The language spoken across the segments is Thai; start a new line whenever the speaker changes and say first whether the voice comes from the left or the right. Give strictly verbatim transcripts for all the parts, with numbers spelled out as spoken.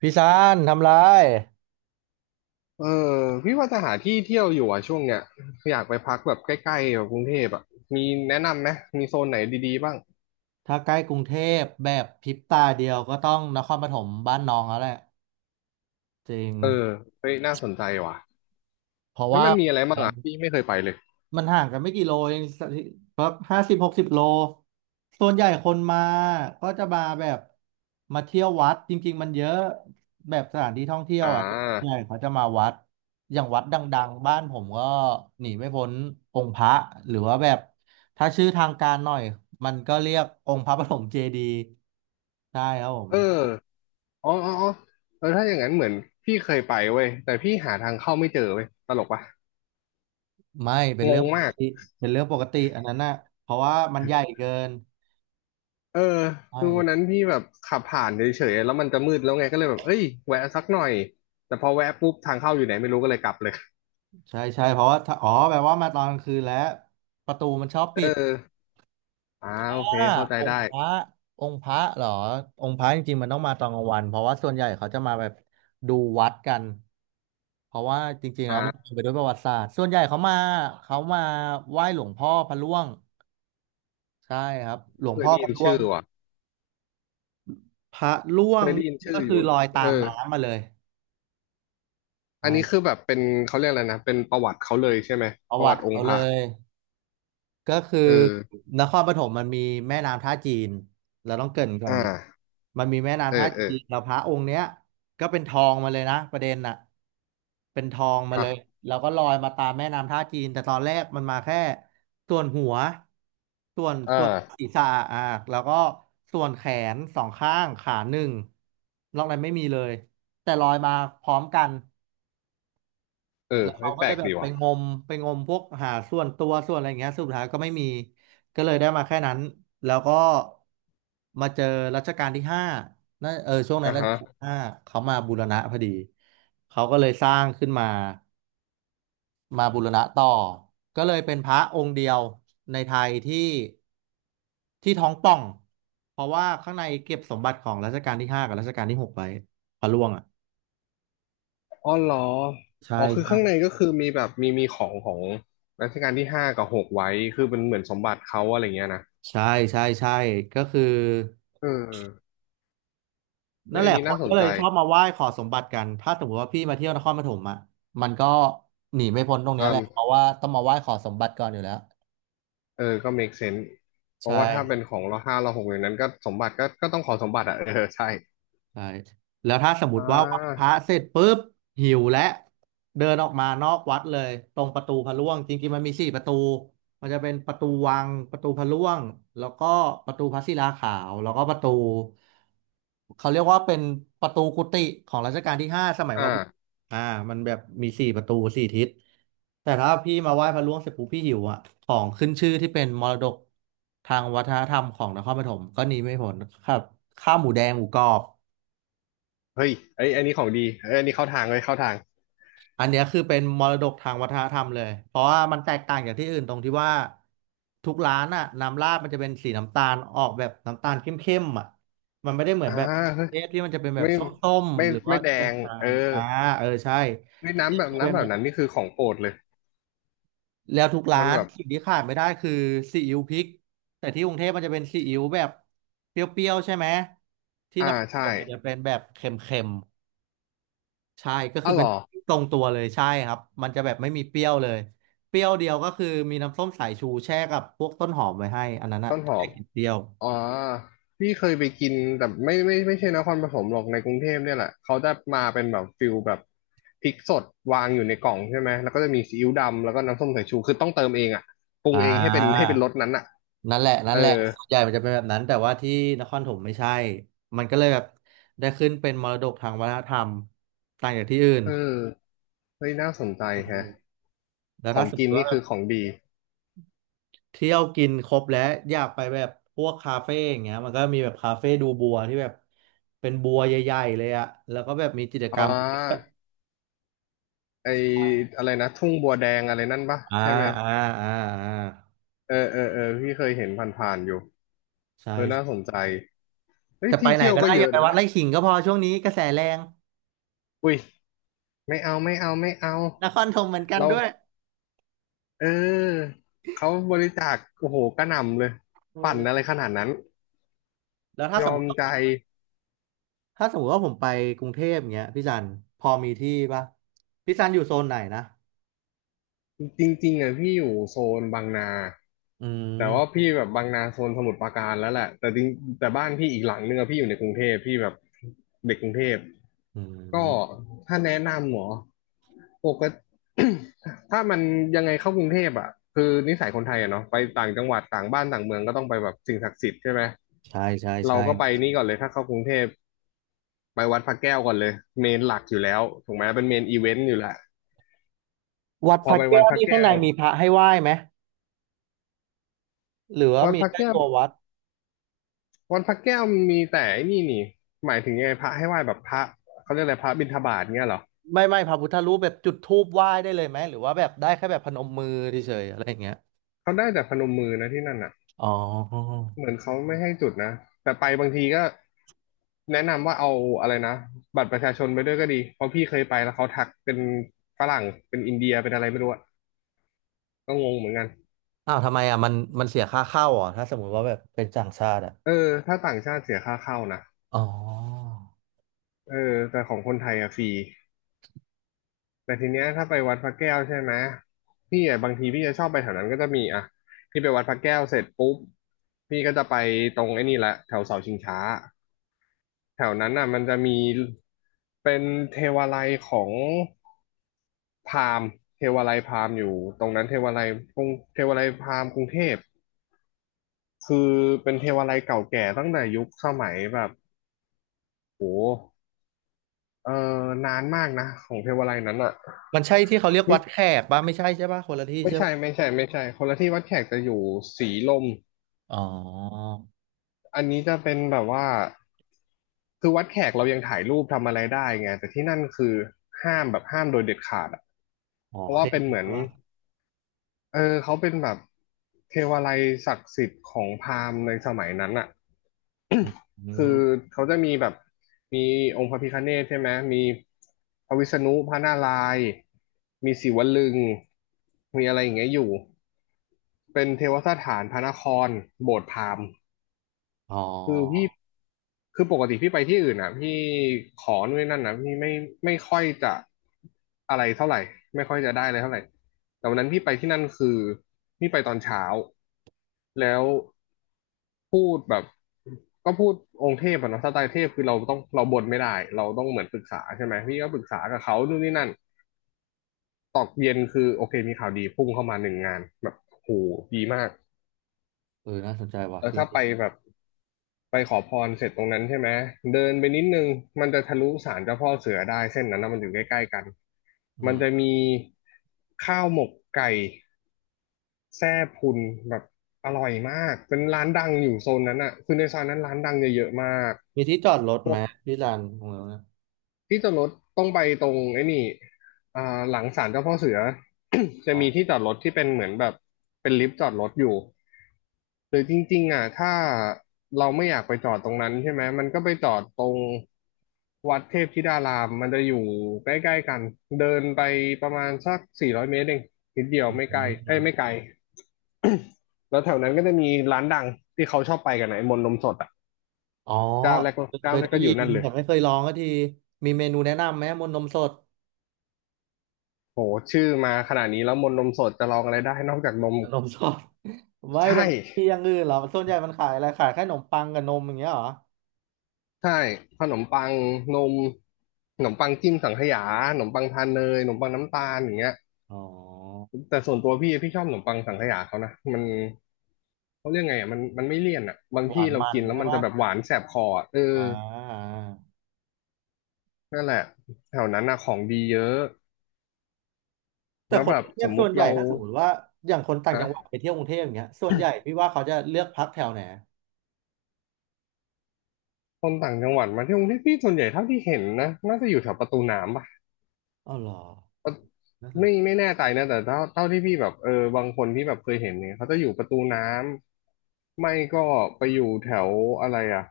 right: พี่ซานทำไร
left: เออพี่ว่าจะหาที่เที่ยวอยู่อ่ะช่วงเนี้ยอยากไปพักแบบใกล้ๆแบบกรุงเทพอ่ะมีแนะนำไหมมีโซนไหนดีๆบ้าง
right: ถ้าใกล้กรุงเทพแบบพริบตาเดียวก็ต้องนครปฐมบ้านน้องแล้วแหละจริง
left: เออเฮ้ยน่าสนใจว่ะ
right: เพราะ
left: แล้ว
right: ว่า
left: มันมีอะไรบ้างอ่ะพี่ไม่เคยไปเลย
right: มันห่างกันไม่กี่โลเองแบบห้าสิบหกสิบโลส่วนใหญ่คนมาก็จะมาแบบมาเที่ยววัดจริงๆมันเยอะแบบสถานที่ท่องเที่ยว
left: อ่
right: อ่ะส่วนใหญ่
left: า
right: เขาจะมาวัดอย่างวัดดังๆบ้านผมก็หนีไม่พ้นองค์พระหรือว่าแบบถ้าชื่อทางการหน่อยมันก็เรียกองค์พระปฐมเจดีย์ใช่ครับผม
left: เอออ๋ออ๋ออ๋อเออถ้าอย่างนั้นเหมือนพี่เคยไปเว้ยแต่พี่หาทางเข้าไม่เจอเว้ยตลกปะ
right: ไม่เป็น
left: ง
right: เรื่อง
left: ง
right: ปก
left: มาก
right: ติเป็นเรื่องปกติอันนั้นน่ะเพราะว่ามันใหญ่เกิน
left: เออ
right: ใช่
left: คือวันนั้นพี่แบบขับผ่านเฉยๆแล้วมันจะมืดแล้วไงก็เลยแบบเอ้ยแวะสักหน่อยแต่พอแวะปุ๊บทางเข้าอยู่ไหนไม่รู้ก็เลยกลับเลย
right: ใช่ใช่เพราะว่าถ้าอ๋อแปลว่ามาตอนกลางคืนแล้วประตูมันชอบ
left: เ
right: ปิด
left: อออ่าโอเค
right: อ่า
left: เข้าใจ
right: อง
left: ได้
right: ค์พระองค์พระเหรอองค์พระจริงๆมันต้องมาตอนกลางวันเพราะว่าส่วนใหญ่เขาจะมาแบบดูวัดกันเพราะว่าจริงๆ
left: อ่
right: แล้วมัน
left: า
right: เต็มไปด้วยประวัติศาสตร์ส่วนใหญ่เขามาเขามาไหว้หลวงพ่อพระร่วงใช่ครับหลวง
left: เคย
right: พ่อ
left: ได้
right: พ
left: ยิ
right: ระ
left: น
right: ร่ว
left: ชื่
right: ง
left: อว่ะ
right: พระร่ว
left: เค
right: ง
left: ยได้
right: นี่
left: ยินชื่อ
right: ก็
left: อ
right: คือ
left: ยู่
right: ลอย
left: เอ
right: ตา
left: อ
right: มน้ำมาเลย
left: อั
right: ใช่
left: นนี้คือแบบเป็นเขาเรียกอะไรนะเป็นประวัติเขาเลยใช่ไหม
right: ป
left: ป
right: ระ
left: ระ
right: วั
left: วั
right: ติ
left: ติอง
right: เขา
left: ค์พ
right: เล
left: ระ
right: ย ก็คือ
left: เออ
right: นครปฐมมันมีแม่น้ำท่าจีนเราต้องเกริ่นก่อ
left: อ่
right: นนี้
left: า
right: มันมีแม่
left: เออ
right: น้ำท่า
left: เออ
right: จีนแล้วพระองค์เนี้ยก็เป็นทองมาเลยนะประเด็นน่ะเป็นทองมาเล
left: ฮะ
right: ยเราก็ลอยมาตามแม่น้ำท่าจีนแต่ตอนแรกมันมาแค่ส่วนหัวส่วน
left: อ่
right: ส่วนศี
left: า
right: รษะอ่ะแล้วก็ส่วนแขนสองข้างขาหนึ่งนอกนั้นไม่มีเลยแต่ลอยมาพร้อมกัน
left: เออ
right: แล้ว
left: ไม่
right: เขาก็
left: แปล
right: เลย
left: ก
right: แบบ
left: ดี
right: ไป
left: ว่ะ
right: งมไปงมพวกหาส่วนตัวส่วนอะไรอย่างเงี้ยสุดท้ายก็ไม่มีก็เลยได้มาแค่นั้นแล้วก็มาเจอรัชกาลที่ห้านั่นเออช่วงนั้
left: อ่า
right: นรัชกาล
left: ฮะ
right: ที่ห้าเขามาบูรณะพอดีเขาก็เลยสร้างขึ้นมามาบูรณะต่อก็เลยเป็นพระองค์เดียวในไทยที่ที่ท้องป่องเพราะว่าข้างในเก็บสมบัติของรัชกาลที่ห้ากับรัชกาลที่หกไว้พระร่วงอ่ะ
left: อ๋อเหรอ
right: ใช่
left: อ๋อคือ
right: ใช่
left: ข้างในก็คือมีแบบมีมีของของรัชกาลที่ห้ากับหกไว้คือเป็นเหมือนสมบัติเขาอะไรเงี้ยนะ
right: ใช่ใช่ใช่ก็คือ
left: เออเอ
right: นั่
left: ย
right: นแห
left: อัน
right: ละ
left: นี้
right: ค
left: น่า
right: น
left: ส
right: ก็
left: น
right: เล
left: ใจ
right: ยชอบมาไหว้ขอสมบัติกันถ้าสมมติว่าพี่มาเที่ยวนครปฐมอ่ะมันก็หนีไม่พ้นตรงเนี้
left: อื
right: ยแหละเพ
left: ม
right: ราะว่าต้องมาไหว้ขอสมบัติก่อนอยู่แล้ว
left: เออก็ make sense เพ
right: ใช่
left: ราะว่าถ้าเป็นของเราห้าเราหกอย่างนั้นก็สมบัติก็ก็ต้องขอสมบัติอ่ะ เออใช่
right: ใช่แล้วถ้าสมม
left: อ่า
right: ติว่าไหว้พระเสร็จปุ๊บหิวและเดินออกมานอกวัดเลยตรงประตูพระร่วงจริงๆมันมีสี่ประตูมันจะเป็นประตูวังประตูพระร่วงแล้วก็ประตูพระศิลาขาวแล้วก็ประตูเขาเรียกว่าเป็นประตูกุฏิของรัชกาลที่ห้าสมัยมาบุก
left: อ่า
right: อ่ามันแบบมีสี่ประตูสี่ทิศแต่ถ้าพี่มาไหว้พระร่วงเสร็จปุ๊บพี่หิวอ่ะของขึ้นชื่อที่เป็นมรดกทางวัฒนธรรมของนครปฐมก็หนีไม่พ้นครับข้าวหมูแดงหมูกรอบ
left: เฮ้ยไอ้ยอันนี้ของดีเอ้ยอันนี้เข้าทางเลยเข้าทาง
right: อันเนี้ยคือเป็นมรดกทางวัฒนธรรมเลยเพราะว่ามันแตกต่างจากที่อื่นตรงที่ว่าทุกร้านอะน้ำราดมันจะเป็นสีน้ำตาลออกแบบน้ำตาลเข้มๆอะมันไม่ได้เหมือน
left: อ่า
right: แบบเทศที่มันจะเป็นแบ
left: เฮ้
right: บ
left: ย
right: ส้ม
left: ไม่ไม่
right: ๆหรือว่า
left: ไม่แด
right: จะเป็น
left: ง
right: จา
left: เออ
right: งอ่าเออใช่
left: เฮ้ยน้ำแบบ
right: เป็น
left: น้ำแบ
right: แบ
left: บนั้น
right: บ
left: นี่คือของโปรดเลย
right: แล้วทุกร้า
left: มัน
right: น
left: แบบ
right: สิ่งที่ขาดไม่ได้คือซีอิ๊วพริกแต่ที่กรุงเทพมันจะเป็นซีอิ๊วแบบเปรี้ยวๆใช่ไหมที่
left: อ่า
right: นครป
left: ใช่
right: ฐมมันจะเป็นแบบเค็ม ใช่ก็คื
left: อ้า
right: อ
left: วเหร
right: เป็น
left: อ
right: ที่ตรงตัวเลยใช่ครับมันจะแบบไม่มีเปรี้ยวเลยเปรี้ยวเดียวก็คือมีน้ำส้มสายชูแช่กับพวกต้นหอมไว้ให้อันนั้นอะ
left: ต้นห
right: ถ้า
left: อ
right: อยา
left: ม
right: กกินเปรี้ยว
left: อ๋อพี่เคยไปกินแต่ไม่ไม่ไม่ใช่นครปฐมหรอกในกรุงเทพเนี่ยแหละเขาจะมาเป็นแบบฟิลแบบพริกสดวางอยู่ในกล่องใช่ไหม แล้วก็จะมีซีอิ๊วดำแล้วก็น้ำส้มสายชู คือต้องเติมเองอ่ะปรุง
right: อ่
left: เองให้เป็นให้
right: า
left: เป็นรสนั้นอ่ะ
right: นั่นแหละนั่น
left: เอ
right: แหละ
left: อ
right: ส่วนใหญ่มันจะเป็นแบบนั้นแต่ว่าที่นครปฐมไม่ใช่มันก็เลยแบบได้ขึ้นเป็นมรดกทางวัฒนธรรมต่างจากที่อื่น
left: เออเฮ้ยน่าสนใจ
right: ใช
left: แฮะ
right: ่แล้ว
left: ขอ
right: ถ้า
left: ง
right: สมม
left: กิน
right: ติ
left: นี่
right: ว่า
left: คือของดี
right: เที่ยวกินครบแล้วอยากไปแบบพวกคาเฟ่อย่างเงี้ยมันก็มีแบบคาเฟ่ดูบัวที่แบบเป็นบัวใหญ่ๆเลยอะแล้วก็แบบมีกิจก
left: อ๋
right: รรม
left: อไออะไรนะทุ่งบัวแดงอะไรนั่นปะ
right: อ่า
left: ใช่ไหม
right: อ่าอ่าอ่า
left: เออเออเออพี่เคยเห็นผ่านๆอยู่
right: ใช่
left: เออน่าส
right: ใช่
left: นใจเฮ้ย
right: แต่ไป
left: ที่
right: ไหน
left: เที่ยว
right: ก็
left: ก็
right: ได้
left: เย
right: อย่า
left: อะ
right: ไป
left: นะ
right: วัด
left: เนี่ย
right: ไร่ขิงก็พอช่วงนี้กระแสแรง
left: อุ้ยไม่เอาไม่เอาไม่เอา
right: นครธมเหมือนกัน
left: เรา
right: ด้วย
left: เออเขาบริจาคโอ้โหกระหน่ำเลย
right: เอ
left: ปั่น
right: อ
left: อะไรขนาดนั้น
right: แล้วถ้า
left: ย
right: สม
left: อ
right: ม
left: ม
right: ติว่า
left: ใจ
right: ถ้าสมมติว่าผมไปกรุงเทพเงี้ยพี่จันพอมีที่ปะพี่จันอยู่โซนไหนนะ
left: จริงๆอ่ะพี่อยู่โซนบางนา
right: อื
left: แต่ว่า
right: ม
left: พี่แบบบางนาโซนสมุทรปราการแล้วแหละแต่จริงแต่บ้านพี่อีกหลังนึงอะพี่อยู่ในกรุงเทพพี่แบบเด็กกรุงเทพ
right: อื
left: ก็
right: ม
left: ถ้าแนะนำหมอปกติ ถ้ามันยังไงเข้ากรุงเทพอ่ะคือนิสัยคนไทยอ่ะเนาะไปต่างจังหวัดต่างบ้านต่างเมืองก็ต้องไปแบบสิ่งศักดิ์สิทธิ์ใช่ไหม
right: ใช่ใช่
left: เรา
right: ใช่
left: ก็ไปนี่ก่อนเลยถ้าเข้ากรุงเทพไปวัดพระแก้วก่อนเลยเมนหลักอยู่แล้วถูกไหมเป็นเมนอีเวนต์อยู่แหละ
right: วัด
left: พ
right: พ
left: อ
right: ระ
left: ไปวั
right: แก้
left: ด
right: ว
left: พระ
right: นี่ข้า
left: แก้
right: งใน
left: ว
right: มีพระให้ไหว้ไหมหรือว่า
left: วัด
right: มี
left: พระ
right: แค่
left: แก้ว
right: ตัววัด
left: วัดพระแก้วมีแต่ไอ้นี่นี่หมายถึงยังไงพระให้ไหว้แบบพระเขาเรียกอะไรพระบิณฑบาตเงี้ยเหรอ
right: ไม่ไม่พระพุทธรูปแบบจุดธูปไหว้ได้เลยไหมหรือว่าแบบได้แค่แบบพนมมือเฉยๆอะไรอย่างเงี้ย
left: เขาได้แต่พนมมือนะที่นั่นอ่ะ
right: อ๋อ
left: เหมือนเขาไม่ให้จุดนะแต่ไปบางทีก็แนะนำว่าเอาอะไรนะบัตรประชาชนไปด้วยก็ดีเพราะพี่เคยไปแล้วเขาทักเป็นฝรั่งเป็นอินเดียเป็นอะไรไม่รู้อะก็งงเหมือนกัน
right: อ้าวทำไมอ่ะมันมันเสียค่าเข้าเหรอ่ะถ้าสมมติว่าแบบเป็นต่างชาติอ่ะ
left: เออถ้าต่างชาติเสียค่าเข้านะ
right: อ๋อ
left: เออแต่ของคนไทยอะฟรีแต่ทีเนี้ยถ้าไปวัดพระแก้วใช่ไหมพี่อะบางทีพี่จะชอบไปแถวนั้นก็จะมีอะพี่ไปวัดพระแก้วเสร็จปุ๊บพี่ก็จะไปตรงไอ้นี่แหละแถวเสาชิงช้า แถวนั้นน่ะมันจะมีเป็นเทวาลัยของพราหมณ์เทวาลัยพราหมณ์อยู่ตรงนั้นเทวาลัยกรุงเทวาลัยพราหมณ์กรุงเทพคือเป็นเทวาลัยเก่าแก่ตั้งแต่ยุคสมัยแบบโหเออนานมากนะของเทวาลัยนั้นอ่ะ
right: มันใช่ที่เขาเรียก
left: นี่
right: วัดแขกป่ะไม่ใช่ใช่ป่ะคนละที่
left: ไม่
right: ใช่
left: ใช่
right: ป่ะ
left: ไม่ใช่ไม่ใช่คนละที่วัดแขกจะอยู่สีลม
right: อ๋อ
left: อันนี้จะเป็นแบบว่าคือวัดแขกเรายังถ่ายรูปทำอะไรได้ไงแต่ที่นั่นคือห้ามแบบห้ามโดยเด็ดขาดอะ
right: อ๋อ
left: เพ
right: โอ
left: ราะ
right: เค
left: ว่าเป็น
right: ใช่
left: เหมือน
right: ป่ะ
left: เออเขาเป็นแบบเทวาลัยศักดิ์สิทธิ์ของพราหมณ์ในสมัยนั้นอ่ะ
right: อื
left: คือ
right: ม
left: เขาจะมีแบบมีองค์พระพิฆเนศใช่ไหมมีพระวิษณุพระนารายณ์มีศิวลึงมีอะไรอย่างเงี้ยอยู่เป็นเทวสถานพระนครโบสถ์พราหมณ์
right: อ๋อ
left: คือพี่ คือปกติพี่ไปที่อื่นอ่ะพี่ขอนู่นนนั่นนะพี่ไม่ไม่ค่อยจะอะไรเท่าไหร่ไม่ค่อยจะได้เลยเท่าไหร่แต่วันนั้นพี่ไปที่นั่นคือพี่ไปตอนเช้าแล้วพูดแบบก็พูดองค์เทพอะเนาะสไตล์เทพคือเราต้องเราบ่นไม่ได้เราต้องเหมือนปรึกษาใช่ไหมพี่ก็ปรึกษากับเขานู่นนี่นั่นตอกเย็นคือโอเคมีข่าวดีพุ่งเข้ามาหนึ่งงานแบบโหดีมาก
right: เออน่าสนใจว่ะ
left: แล้ว
right: ที่
left: ถ้า
right: นี่
left: ไปแบบ ไปขอพรเสร็จตรงนั้นใช่ไหมเดินไปนิดนึงมันจะทะลุศาลเจ้าพ่อเสือได้เส้นนั้นนะมันอยู่ใกล้ๆกัน
right: อื
left: มัน
right: ม
left: จะมีข้าวหมกไก่แซ่พุนแบบอร่อยมากเป็นร้านดังอยู่โซนนั้นอ่ะคือในซอยนั้นร้านดังเยอะๆมาก
right: มีที่จอดรถไหมที่ลานขรงนั้นะ
left: ที่จอดรถต้องไปตรงไอ้นี่อ่าหลังศาลเจ้าพ่อเสือ จะ
right: อ๋อ
left: มีที่จอดรถที่เป็นเหมือนแบบเป็นลิฟต์จอดรถอยู่หรือจริงๆอ่ะถ้าเราไม่อยากไปจอดตรงนั้นใช่ไหมมันก็ไปจอดตรงวัดเทพธิดารามมันจะอยู่ใกล้ๆกัน เดินไปประมาณสักสี่ร้อยเมตรเองนิดเดียว
right: อื
left: ไม่ใกล้เอ้ย
right: ม
left: ไม่ไกล แล้วแถวนั้นก็จะมีร้านดังที่เขาชอบไปกันนะไอ้มนต์นมสดอ่ะ
right: อ๋อ
left: เจ้าแรก
right: เค
left: เจ้า
right: ย
left: แรก
right: ได้
left: ก็อ
right: ยิ
left: ยู่
right: น
left: นั่นเลย
right: แต่ไม่เคยลองก็ทีมีเมนูแนะนำไหมมนนมสด
left: โหชื่อมาขนาดนี้แล้วมนต์นมสดจะลองอะไรได้นอกจากนม
right: นมสดไม่แต่
left: ใช่
right: ที่อย่างอื่นเหรอส่วนใหญ่มันขายอะไรขายแค่ขนมปังกับนมอย่างเงี้ยเหรอ
left: ใช่ขนมปังนมขนมปังจิ้มสังขยาขนมปังทานเนยขนมปังน้ำตาลอย่างเงี้ย
right: อ๋อ
left: แต่ส่วนตัวพี่พี่ชอบขนมปังสังขยาเขานะมันเขาเรียกไงอ่ะมันมันไม่เลี่ยนอ่ะบาง
right: หวา
left: ที่
right: น
left: เรา
right: มัน
left: กินแล้ว
right: ใช่
left: มันจะ
right: ปะ
left: แบบหวานแสบคออะเออ
right: อ่า
left: นั่นแหละแถวนั้นน่ะของดีเยอะ
right: แต่
left: แล้ว
right: คน
left: แบ
right: ก
left: บ
right: รุงเท
left: ส
right: พ
left: มมุ
right: ส่ว
left: ติ
right: นใหญ่
left: เรา
right: ถ้าสมมติว่าอย่างคนต่าง
left: ฮะ
right: จังหวัดไปเที่ยวกรุงเทพอย่างเงี้ยส่วนใหญ่พี่ว่าเขาจะเลือกพักแถวไหน
left: คนต่างจังหวัดมาที่กรุงเทพพี่ส่วนใหญ่เท่าที่เห็นนะน่าจะอยู่แถวประตูน้ำปะ
right: อ๋อเหรอ น่าสน
left: ไม่
right: ใจ
left: ไม่แน่ใจนะแต่เท่าเท่าที่พี่แบบเออบางคนที่แบบเคยเห็นเนี่ยเขาจะอยู่ประตูน้ำไม่ก็ไปอยู่แถวอะไรอ่ะ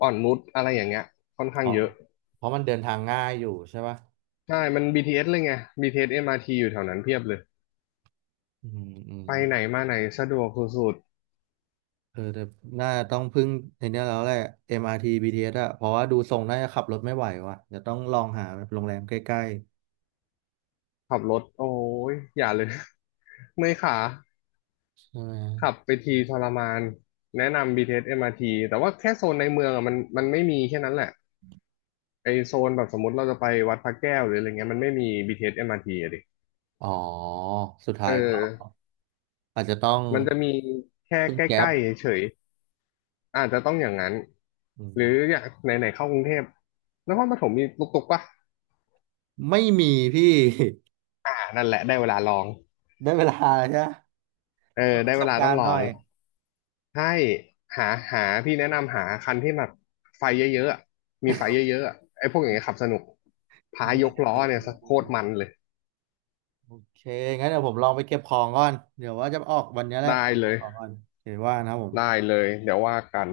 left: อ่อนนุชอะไรอย่างเงี้ยค่อนข้าง
right: อ๋อ
left: เยอะ
right: เพราะมันเดินทางง่ายอยู่ใช่ปะ
left: ใช่มัน บี ที เอส เอสเลยไง บี ที เอส เอ็ม อาร์ ที อสเอ็มอาร์ทีอยู่แถวนั้นเพียบเลย
right: อืมอืม
left: ไปไหนมาไหนสะดวกสุด
right: เออแต่น่าต้องพึ่งในเนี้ยแล้วแหละ เอ็ม อาร์ ที บี ที เอส อาร์ทีบีทีเอสอะเพราะว่าดูทรงน่าจะขับรถไม่ไหวว่ะจะต้องลองหาโรงแรมใกล้
left: ๆขับรถโอ้ยอย่าเลย เมื่อยขา
right: ๆใช่ไหม
left: ขับไปทีทรมานแนะนำ บี ที เอส เอ็ม อาร์ ที แต่ว่าแค่โซนในเมืองอ่ะมันมันไม่มีแค่นั้นแหละไอโซนแบบสมมติเราจะไปวัดพระแก้วหรืออะไรเงี้ยมันไม่มี บี ที เอส เอ็ม อาร์ ที อสเอ็มอาร์ทีอะดิ
right: อ๋อสุด
left: เอ
right: ท้ายก็
left: อ
right: อาจจะต้อง
left: มันจะมีแค่
right: พึ่ง
left: ใก
right: แก๊ป
left: ล้ๆเฉยๆอาจจะต้องอย่างนั้น
right: อื
left: ห
right: ม
left: รืออย่างไหนๆเข้ากรุงเทพนครปฐมมีตุกๆปะ
right: ไม่มีพี่
left: อ่านั่นแหละได้เวลาลอง
right: ได้เวลาแล้วใช่ไหม
left: เออ
right: เปิดป
left: ได้
right: ระส
left: เว
right: บ
left: ลาต้
right: กา
left: อง
right: รณ์
left: ลอ
right: หน่อ
left: ง
right: ย
left: ให้หาหาพี่แนะนำหาคันที่แบบไฟเยอะๆอะมีไฟเยอะๆอะไอ้พวกอย่างเงี้ยขับสนุกพาย
right: ได้
left: ก
right: เลย
left: ล้อเนี่ย
right: ได้
left: โค
right: เล
left: ต
right: ย
left: รมันเลย
right: โอเคงั้นเดี๋ยวผมลองไปเก็บของก่อนเดี๋ยวว่าจะออกวันนี้แหละ
left: ได้
right: เดี๋ยว
left: เล
right: เก็บ
left: ย
right: ของก่อนโอเคว่านะครับผ
left: ได้
right: ม
left: เลยเดี๋ยวว่ากัน